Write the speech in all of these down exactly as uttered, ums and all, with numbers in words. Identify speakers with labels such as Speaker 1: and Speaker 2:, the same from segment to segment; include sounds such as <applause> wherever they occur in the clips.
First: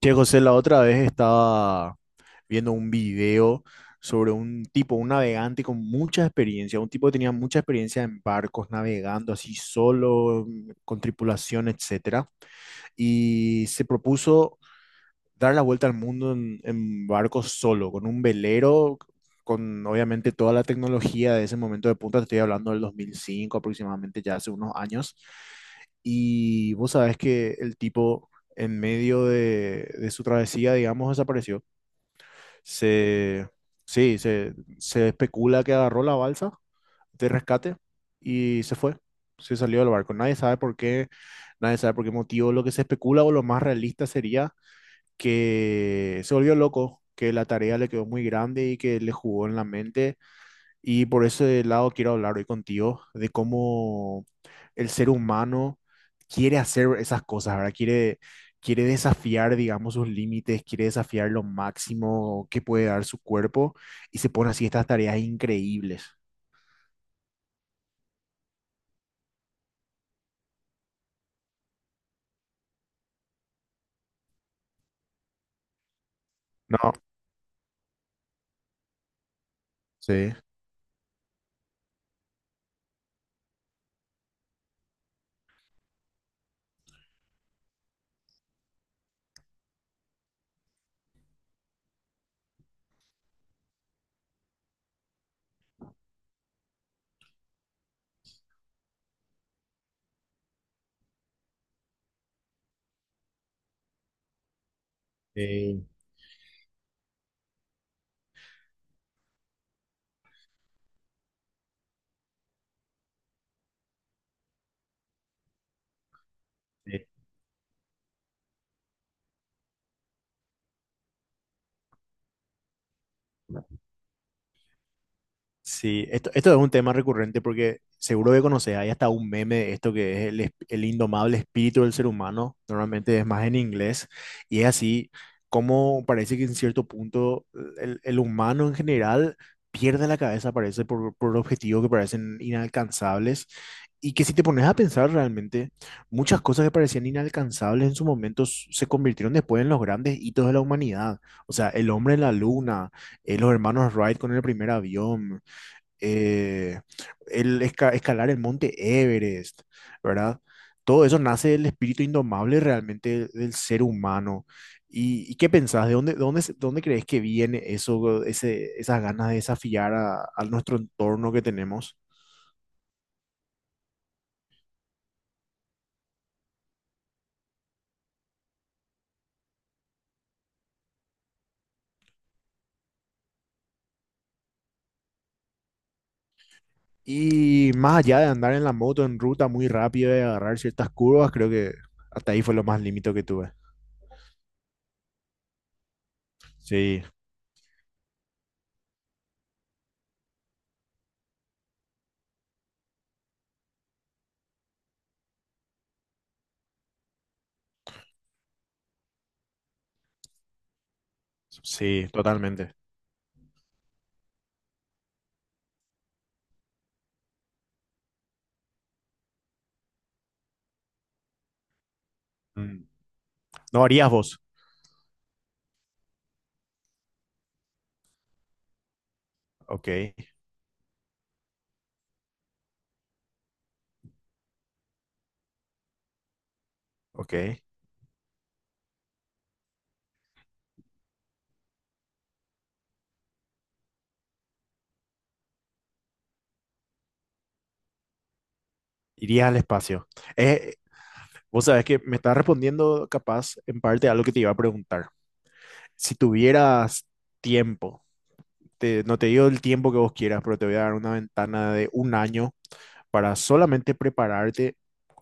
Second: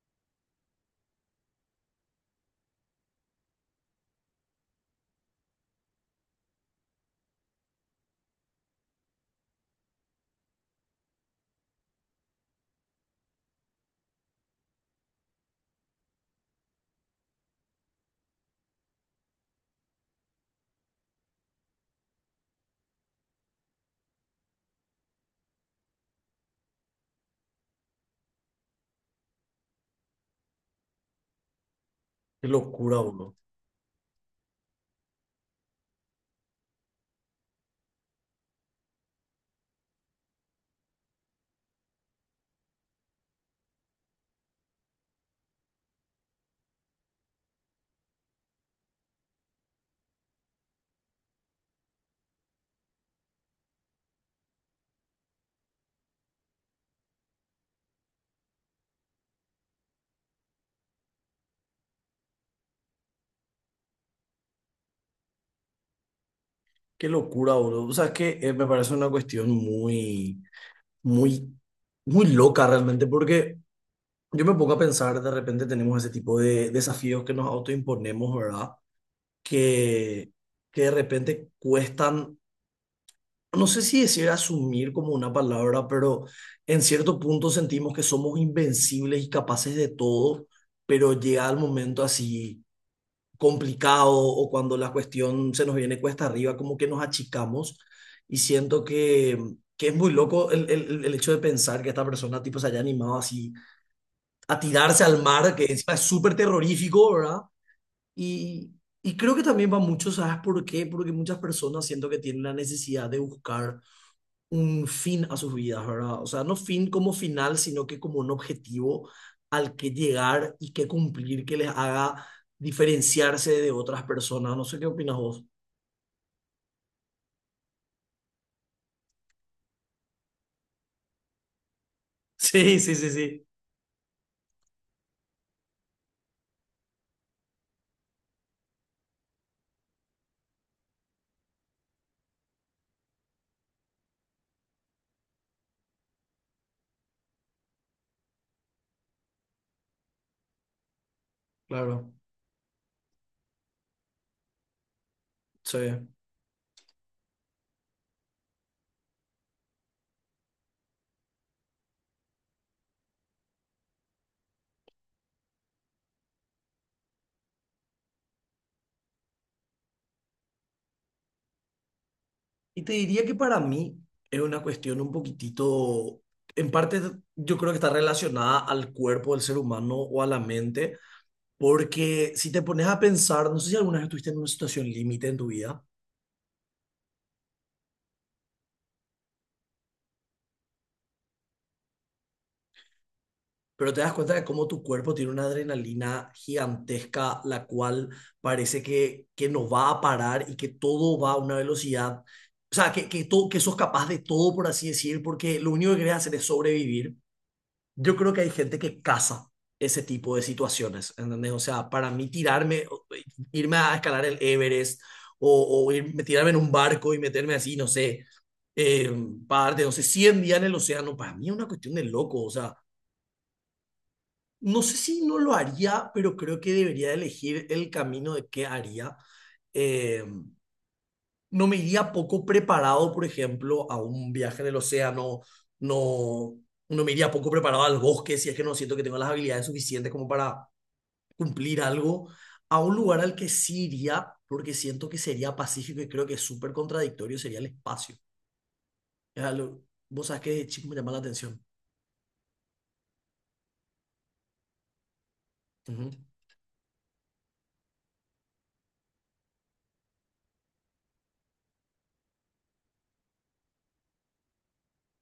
Speaker 1: Che, José, la otra vez estaba viendo un video sobre un tipo, un navegante con mucha experiencia, un tipo que tenía mucha experiencia en barcos, navegando así solo, mm, con tripulación, etcétera, y se propuso dar la vuelta al mundo en, en barco solo, con un velero, con obviamente toda la tecnología de ese momento de punta. Te estoy hablando del dos mil cinco aproximadamente, ya hace unos años. Y vos sabés que el tipo en medio de, de su travesía, digamos, desapareció.
Speaker 2: Qué locura, bro.
Speaker 1: Se, sí, se, se especula que agarró la balsa de rescate y se fue. Se salió del barco. Nadie sabe por qué, nadie sabe por qué motivo. Lo que se especula o lo más realista sería que se volvió loco, que la tarea le quedó muy grande y que le jugó en la mente. Y por ese lado quiero hablar hoy contigo de cómo el ser humano quiere hacer esas cosas, ¿verdad? Quiere, quiere desafiar, digamos, sus límites, quiere desafiar lo máximo que puede dar su cuerpo y se pone así estas tareas increíbles.
Speaker 2: Qué locura, bro. O sea, es que eh, me parece una cuestión muy, muy, muy loca realmente, porque yo me pongo a pensar, de repente tenemos ese tipo de
Speaker 1: No,
Speaker 2: desafíos que nos autoimponemos, ¿verdad? Que,
Speaker 1: sí.
Speaker 2: que de repente cuestan, no sé si decir asumir como una palabra, pero en cierto punto sentimos que somos invencibles y capaces de todo, pero llega el momento así complicado o cuando la cuestión se nos viene cuesta arriba, como que nos achicamos y siento que, que es muy loco el, el, el hecho de pensar que esta persona tipo se haya animado así a tirarse al mar, que
Speaker 1: Sí,
Speaker 2: encima es súper terrorífico, ¿verdad? Y, y creo que también va mucho, ¿sabes por qué? Porque muchas personas siento que tienen la necesidad de buscar un fin a sus vidas, ¿verdad? O sea, no fin
Speaker 1: sí.
Speaker 2: como final, sino que como un objetivo al que llegar y que cumplir, que les haga diferenciarse de otras personas. No sé qué opinas vos.
Speaker 1: Sí, esto, esto es un tema recurrente porque seguro que conoces, hay hasta un meme de esto que es el, es- el indomable espíritu del ser humano,
Speaker 2: Sí, sí, sí,
Speaker 1: normalmente es
Speaker 2: sí.
Speaker 1: más en inglés, y es así como parece que en cierto punto eh, el, el humano en general pierde la cabeza, parece, por, por objetivos que parecen inalcanzables, y que si te pones a pensar realmente, muchas cosas que parecían inalcanzables en su momento s- se convirtieron después en los grandes hitos de la humanidad. O sea, el
Speaker 2: Claro,
Speaker 1: hombre en la luna, eh, los hermanos Wright con el primer avión,
Speaker 2: sí.
Speaker 1: eh, el esca- escalar el monte Everest, ¿verdad? Todo eso nace del espíritu indomable realmente del ser humano. ¿Y, y qué pensás? ¿De dónde, dónde, se- dónde crees que viene eso, ese, esas ganas de desafiar a, a nuestro entorno que tenemos?
Speaker 2: Y te diría que para mí es una cuestión un poquitito, en parte yo creo que está relacionada al cuerpo del ser humano o a la mente, porque si te pones a pensar, no sé si alguna vez estuviste en una situación límite en tu vida.
Speaker 1: Y más allá de andar en la moto en ruta muy rápido y agarrar ciertas curvas, creo que hasta ahí fue lo más límite que tuve.
Speaker 2: Pero te das cuenta de cómo tu cuerpo tiene una adrenalina
Speaker 1: Sí,
Speaker 2: gigantesca, la cual parece que, que no va a parar y que todo va a una velocidad, o sea, que, que, todo, que sos capaz de todo, por así decir, porque lo único que querés hacer es sobrevivir. Yo creo que hay gente que caza ese tipo de situaciones, ¿entendés? O sea,
Speaker 1: sí,
Speaker 2: para mí
Speaker 1: totalmente.
Speaker 2: tirarme, irme a escalar el Everest o, o irme, tirarme en un barco y meterme así, no sé, eh, parte, no sé, cien días en el océano, para mí es una cuestión de loco, o sea,
Speaker 1: Mm. ¿No harías vos?
Speaker 2: no sé si no lo haría, pero creo que debería elegir el camino de qué haría.
Speaker 1: Ok,
Speaker 2: Eh, no me iría poco preparado, por ejemplo, a un viaje en el océano, no, no me iría
Speaker 1: ok.
Speaker 2: poco preparado al bosque si es que no siento que tengo las habilidades suficientes como para cumplir algo, a un lugar al que sí iría, porque siento que sería pacífico y creo que es súper contradictorio, sería el espacio. Es
Speaker 1: Irías al
Speaker 2: algo-
Speaker 1: espacio.
Speaker 2: vos sabés que de
Speaker 1: Es,
Speaker 2: chico me llama la atención.
Speaker 1: vos sabés que me estás respondiendo capaz en parte a lo que te iba a preguntar.
Speaker 2: Ujú,
Speaker 1: Si tuvieras tiempo, te- no te digo el tiempo que vos quieras, pero te voy a dar una ventana de un año para solamente prepararte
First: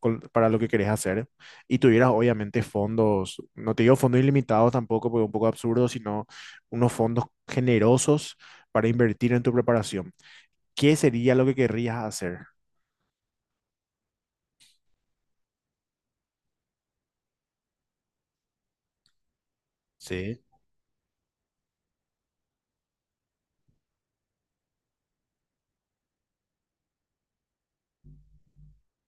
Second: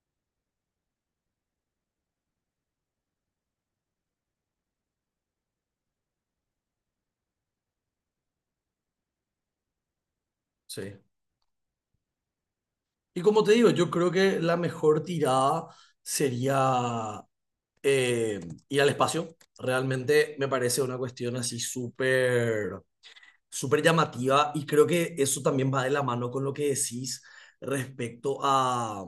Speaker 1: con- para lo que querés hacer y tuvieras obviamente fondos, no te digo fondos ilimitados tampoco, porque es un poco absurdo, sino unos fondos generosos para invertir en tu preparación. ¿Qué
Speaker 2: sí.
Speaker 1: sería lo que querrías hacer?
Speaker 2: Y como te digo, yo creo que la mejor tirada sería eh, ir al espacio. Realmente
Speaker 1: Sí.
Speaker 2: me parece una cuestión así súper súper llamativa y creo que eso también va de la mano con lo que decís respecto a,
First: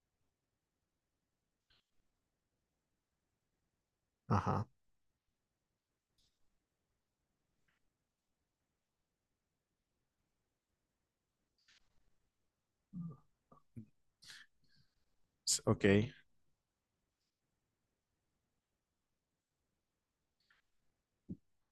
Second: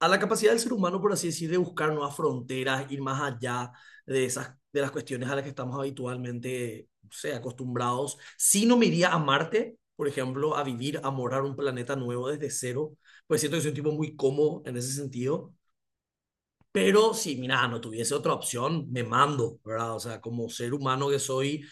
Speaker 2: a la capacidad del ser humano, por así decir, de buscar nuevas fronteras, ir más allá de esas,
Speaker 1: Ajá,
Speaker 2: de las cuestiones a las que estamos habitualmente, no sé, acostumbrados. Si no me iría a Marte, por ejemplo, a vivir, a morar un planeta nuevo desde cero, pues siento que soy un tipo muy cómodo en ese sentido.
Speaker 1: s- ok.
Speaker 2: Pero si, mira, no tuviese otra opción, me mando, ¿verdad? O sea, como ser humano que soy,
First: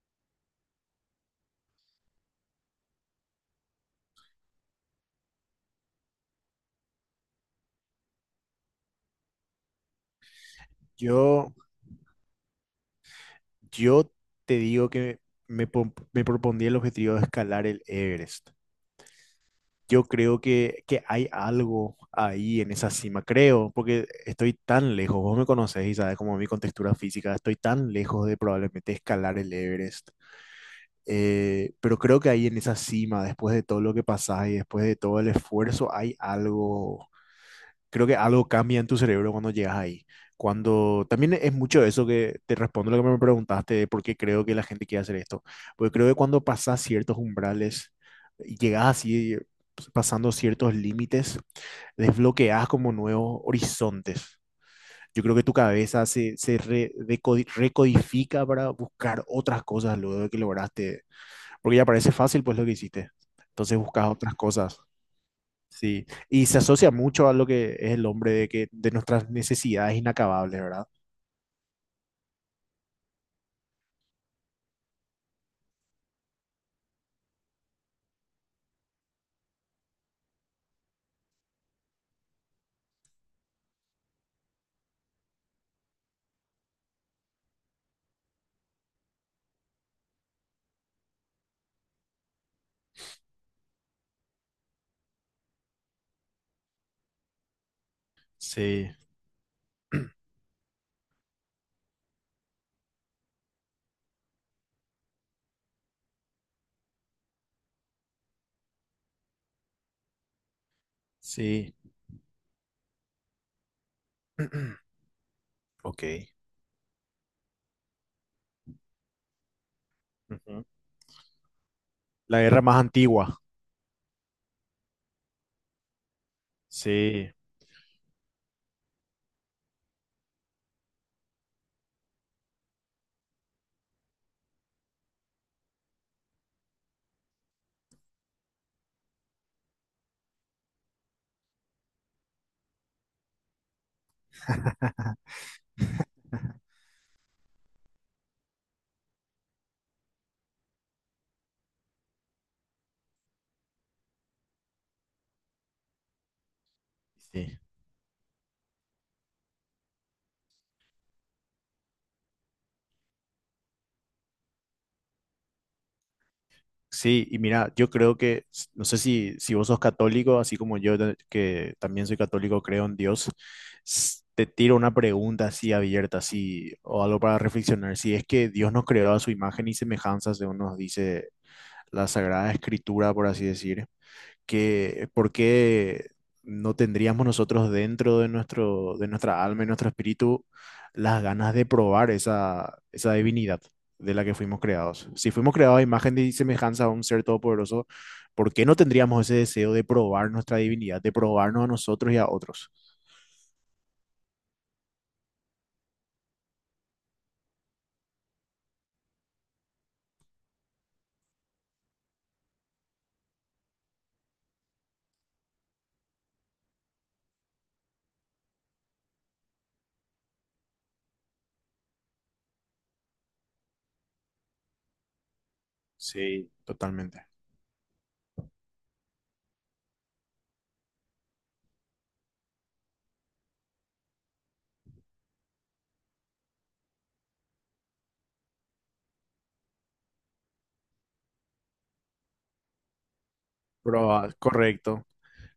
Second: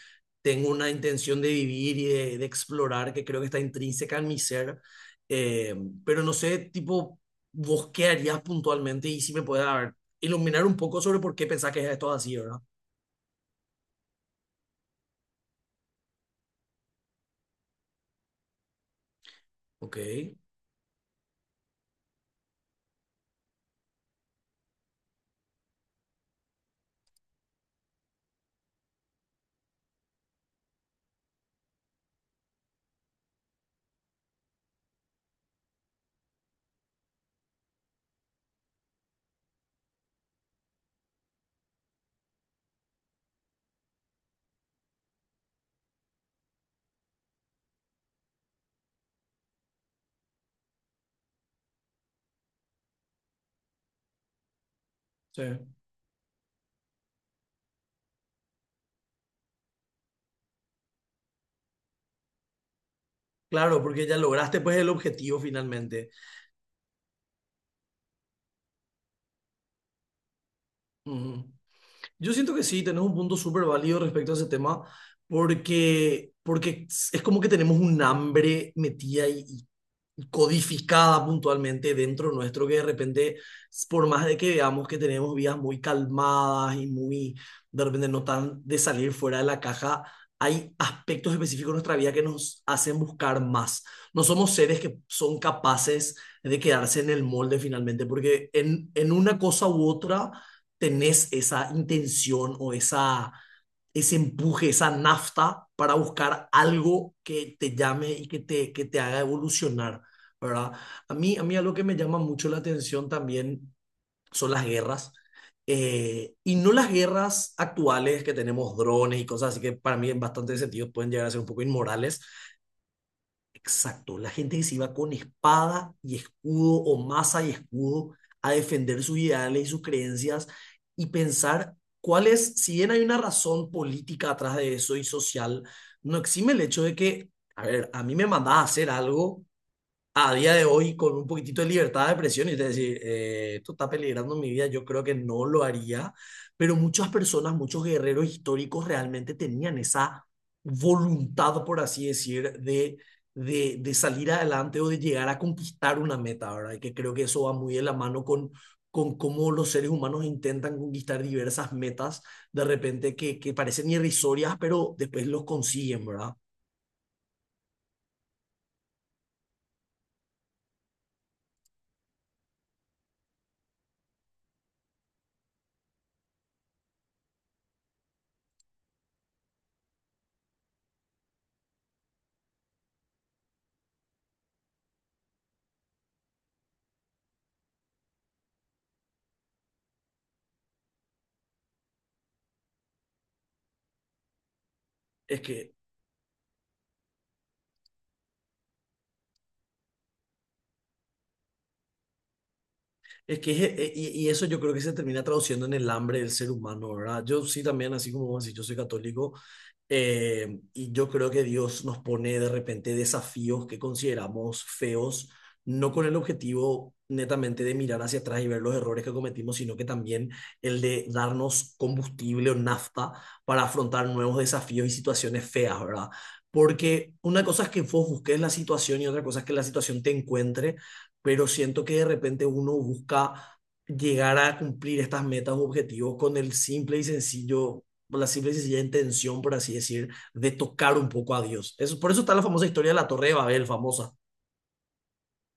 Speaker 2: tengo una intención de vivir y de, de explorar que creo que está intrínseca en mi ser. Eh, pero no sé, tipo, vos qué harías puntualmente y si me puedes a ver, iluminar un poco sobre por qué
Speaker 1: Yo
Speaker 2: pensás que esto es así, ¿verdad?
Speaker 1: Yo te digo que me, pon- me propondría el objetivo de escalar el Everest.
Speaker 2: Ok.
Speaker 1: Yo
Speaker 2: Sí.
Speaker 1: creo que, que hay algo ahí en esa cima, creo, porque estoy tan lejos, vos me conocés y sabes como mi contextura física, estoy tan lejos de probablemente escalar el Everest. Eh, pero creo que ahí en esa cima, después de todo lo que pasás y después de todo el esfuerzo, hay algo, creo que algo cambia en tu cerebro cuando llegas ahí. Cuando también es mucho eso que te respondo lo que me preguntaste de por qué creo que la gente quiere hacer esto. Porque creo que cuando pasas ciertos umbrales y llegas así, pues, pasando ciertos límites, desbloqueas como nuevos horizontes. Yo creo que tu cabeza se, se re- decodi- recodifica para buscar otras cosas luego de que lograste. Porque ya parece fácil, pues lo que hiciste. Entonces
Speaker 2: Claro, porque
Speaker 1: buscas
Speaker 2: ya
Speaker 1: otras
Speaker 2: lograste pues
Speaker 1: cosas.
Speaker 2: el objetivo
Speaker 1: Sí,
Speaker 2: finalmente.
Speaker 1: y se asocia mucho a lo que es el hombre de que de nuestras necesidades inacabables, ¿verdad?
Speaker 2: Ujú. Yo siento que sí, tenés un punto súper válido respecto a ese tema, porque, porque es como que tenemos un hambre metida y codificada puntualmente dentro nuestro que de repente, por más de que veamos que tenemos vidas muy calmadas y muy, de repente no tan de salir fuera de la caja, hay aspectos específicos de nuestra vida que nos hacen buscar más. No somos seres que son capaces de quedarse en el molde finalmente, porque
Speaker 1: Sí,
Speaker 2: en, en una cosa u otra tenés esa intención o esa, ese empuje, esa nafta para buscar algo que te llame y que te, que te haga evolucionar. ¿Verdad? A mí, a mí algo
Speaker 1: sí.
Speaker 2: que me llama mucho la atención también son las
Speaker 1: <clears throat>
Speaker 2: guerras.
Speaker 1: Ok.
Speaker 2: Eh, y no las guerras actuales que tenemos drones y cosas así que para mí en bastantes
Speaker 1: Ujú.
Speaker 2: sentidos pueden llegar a ser un poco inmorales.
Speaker 1: La guerra más antigua.
Speaker 2: Exacto, la gente que se iba con espada y escudo o
Speaker 1: Sí,
Speaker 2: masa y escudo a defender sus ideales y sus creencias y pensar cuál es, si bien hay una razón política atrás de eso y social, no exime el hecho de que, a ver, a mí me mandás a hacer algo a día de hoy con un poquitito de libertad de expresión y usted decir, eh, esto está peligrando mi vida, yo creo que no lo haría, pero muchas personas, muchos guerreros históricos realmente tenían esa voluntad, por así decir, de, de, de salir adelante o de llegar a conquistar una meta, ¿verdad? Y que creo que eso va
Speaker 1: sí.
Speaker 2: muy de la mano con con cómo los seres humanos intentan conquistar diversas metas de repente que, que parecen irrisorias, pero después los consiguen, ¿verdad?
Speaker 1: Sí, y mira, yo creo que, s- no sé si, si vos sos católico, así como yo, ta- que también soy católico, creo en Dios, s- te tiro una pregunta así abierta, así, o algo para reflexionar. Si es que Dios nos creó a su imagen y semejanza, según nos dice la Sagrada Escritura, por así decir, que, ¿por qué no tendríamos nosotros dentro de nuestro, de nuestra alma y nuestro espíritu las ganas de probar esa, esa divinidad de la que fuimos creados? Si
Speaker 2: Es
Speaker 1: fuimos
Speaker 2: que
Speaker 1: creados a imagen y semejanza a un ser todopoderoso, ¿por qué no tendríamos ese deseo de probar nuestra divinidad, de probarnos a nosotros y a otros?
Speaker 2: Es que, es- eh, y, y eso yo creo que se termina traduciendo en el hambre del ser humano, ¿verdad? Yo sí también, así como vos decís, yo soy católico, eh, y yo creo que Dios nos pone de repente desafíos que consideramos feos, no con el objetivo netamente de mirar hacia atrás y ver los errores que cometimos, sino que también el de darnos combustible o nafta para afrontar nuevos desafíos y situaciones feas, ¿verdad?
Speaker 1: Sí,
Speaker 2: Porque
Speaker 1: totalmente.
Speaker 2: una cosa es que vos busques la situación y otra cosa es que la situación te encuentre, pero siento que de repente uno busca llegar a cumplir estas metas o objetivos con el simple y sencillo, la simple y sencilla intención, por así decir, de tocar un poco a Dios. Eso, por eso está la famosa historia de la Torre de Babel, famosa.
Speaker 1: Probar, correcto.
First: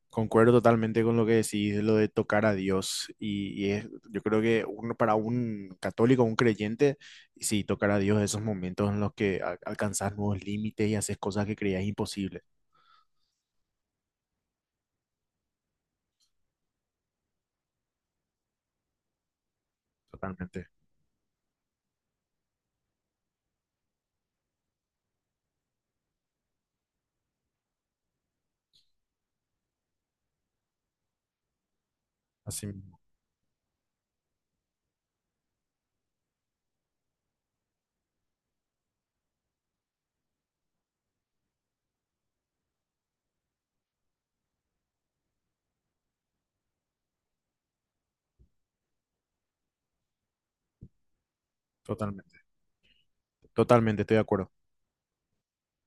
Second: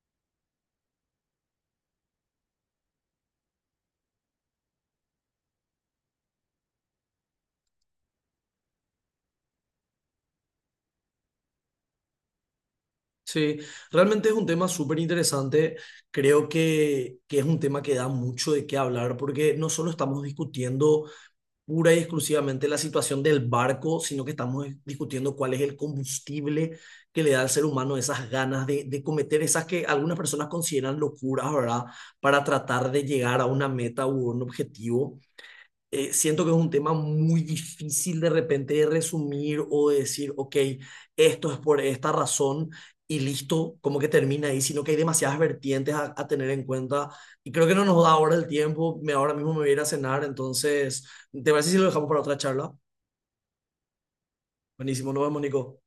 Speaker 1: Concuerdo totalmente con lo que decís, lo de tocar a Dios. Y, y es- yo creo que uno, para un católico, un creyente, sí, tocar a Dios, esos momentos en los que al- alcanzas nuevos límites y haces cosas que creías imposibles.
Speaker 2: Sí, realmente es un tema súper interesante. Creo que, que es un tema que da mucho de qué hablar porque no solo estamos
Speaker 1: Totalmente.
Speaker 2: discutiendo pura y exclusivamente la situación del barco, sino que estamos discutiendo cuál es el combustible que le da al ser humano esas ganas de, de cometer esas que algunas personas consideran locuras, ¿verdad? Para
Speaker 1: Así
Speaker 2: tratar
Speaker 1: mismo.
Speaker 2: de llegar a una meta u un objetivo eh, siento que es un tema muy difícil de repente de resumir o de decir, ok, esto es por esta razón y listo, como que termina ahí, sino que hay demasiadas vertientes a, a tener en cuenta y creo que no nos da ahora el tiempo, me, ahora mismo me voy a ir a cenar, entonces, ¿te parece si lo dejamos para otra
Speaker 1: Totalmente.
Speaker 2: charla?
Speaker 1: Totalmente, estoy de acuerdo.
Speaker 2: Buenísimo, nos vemos, Nico.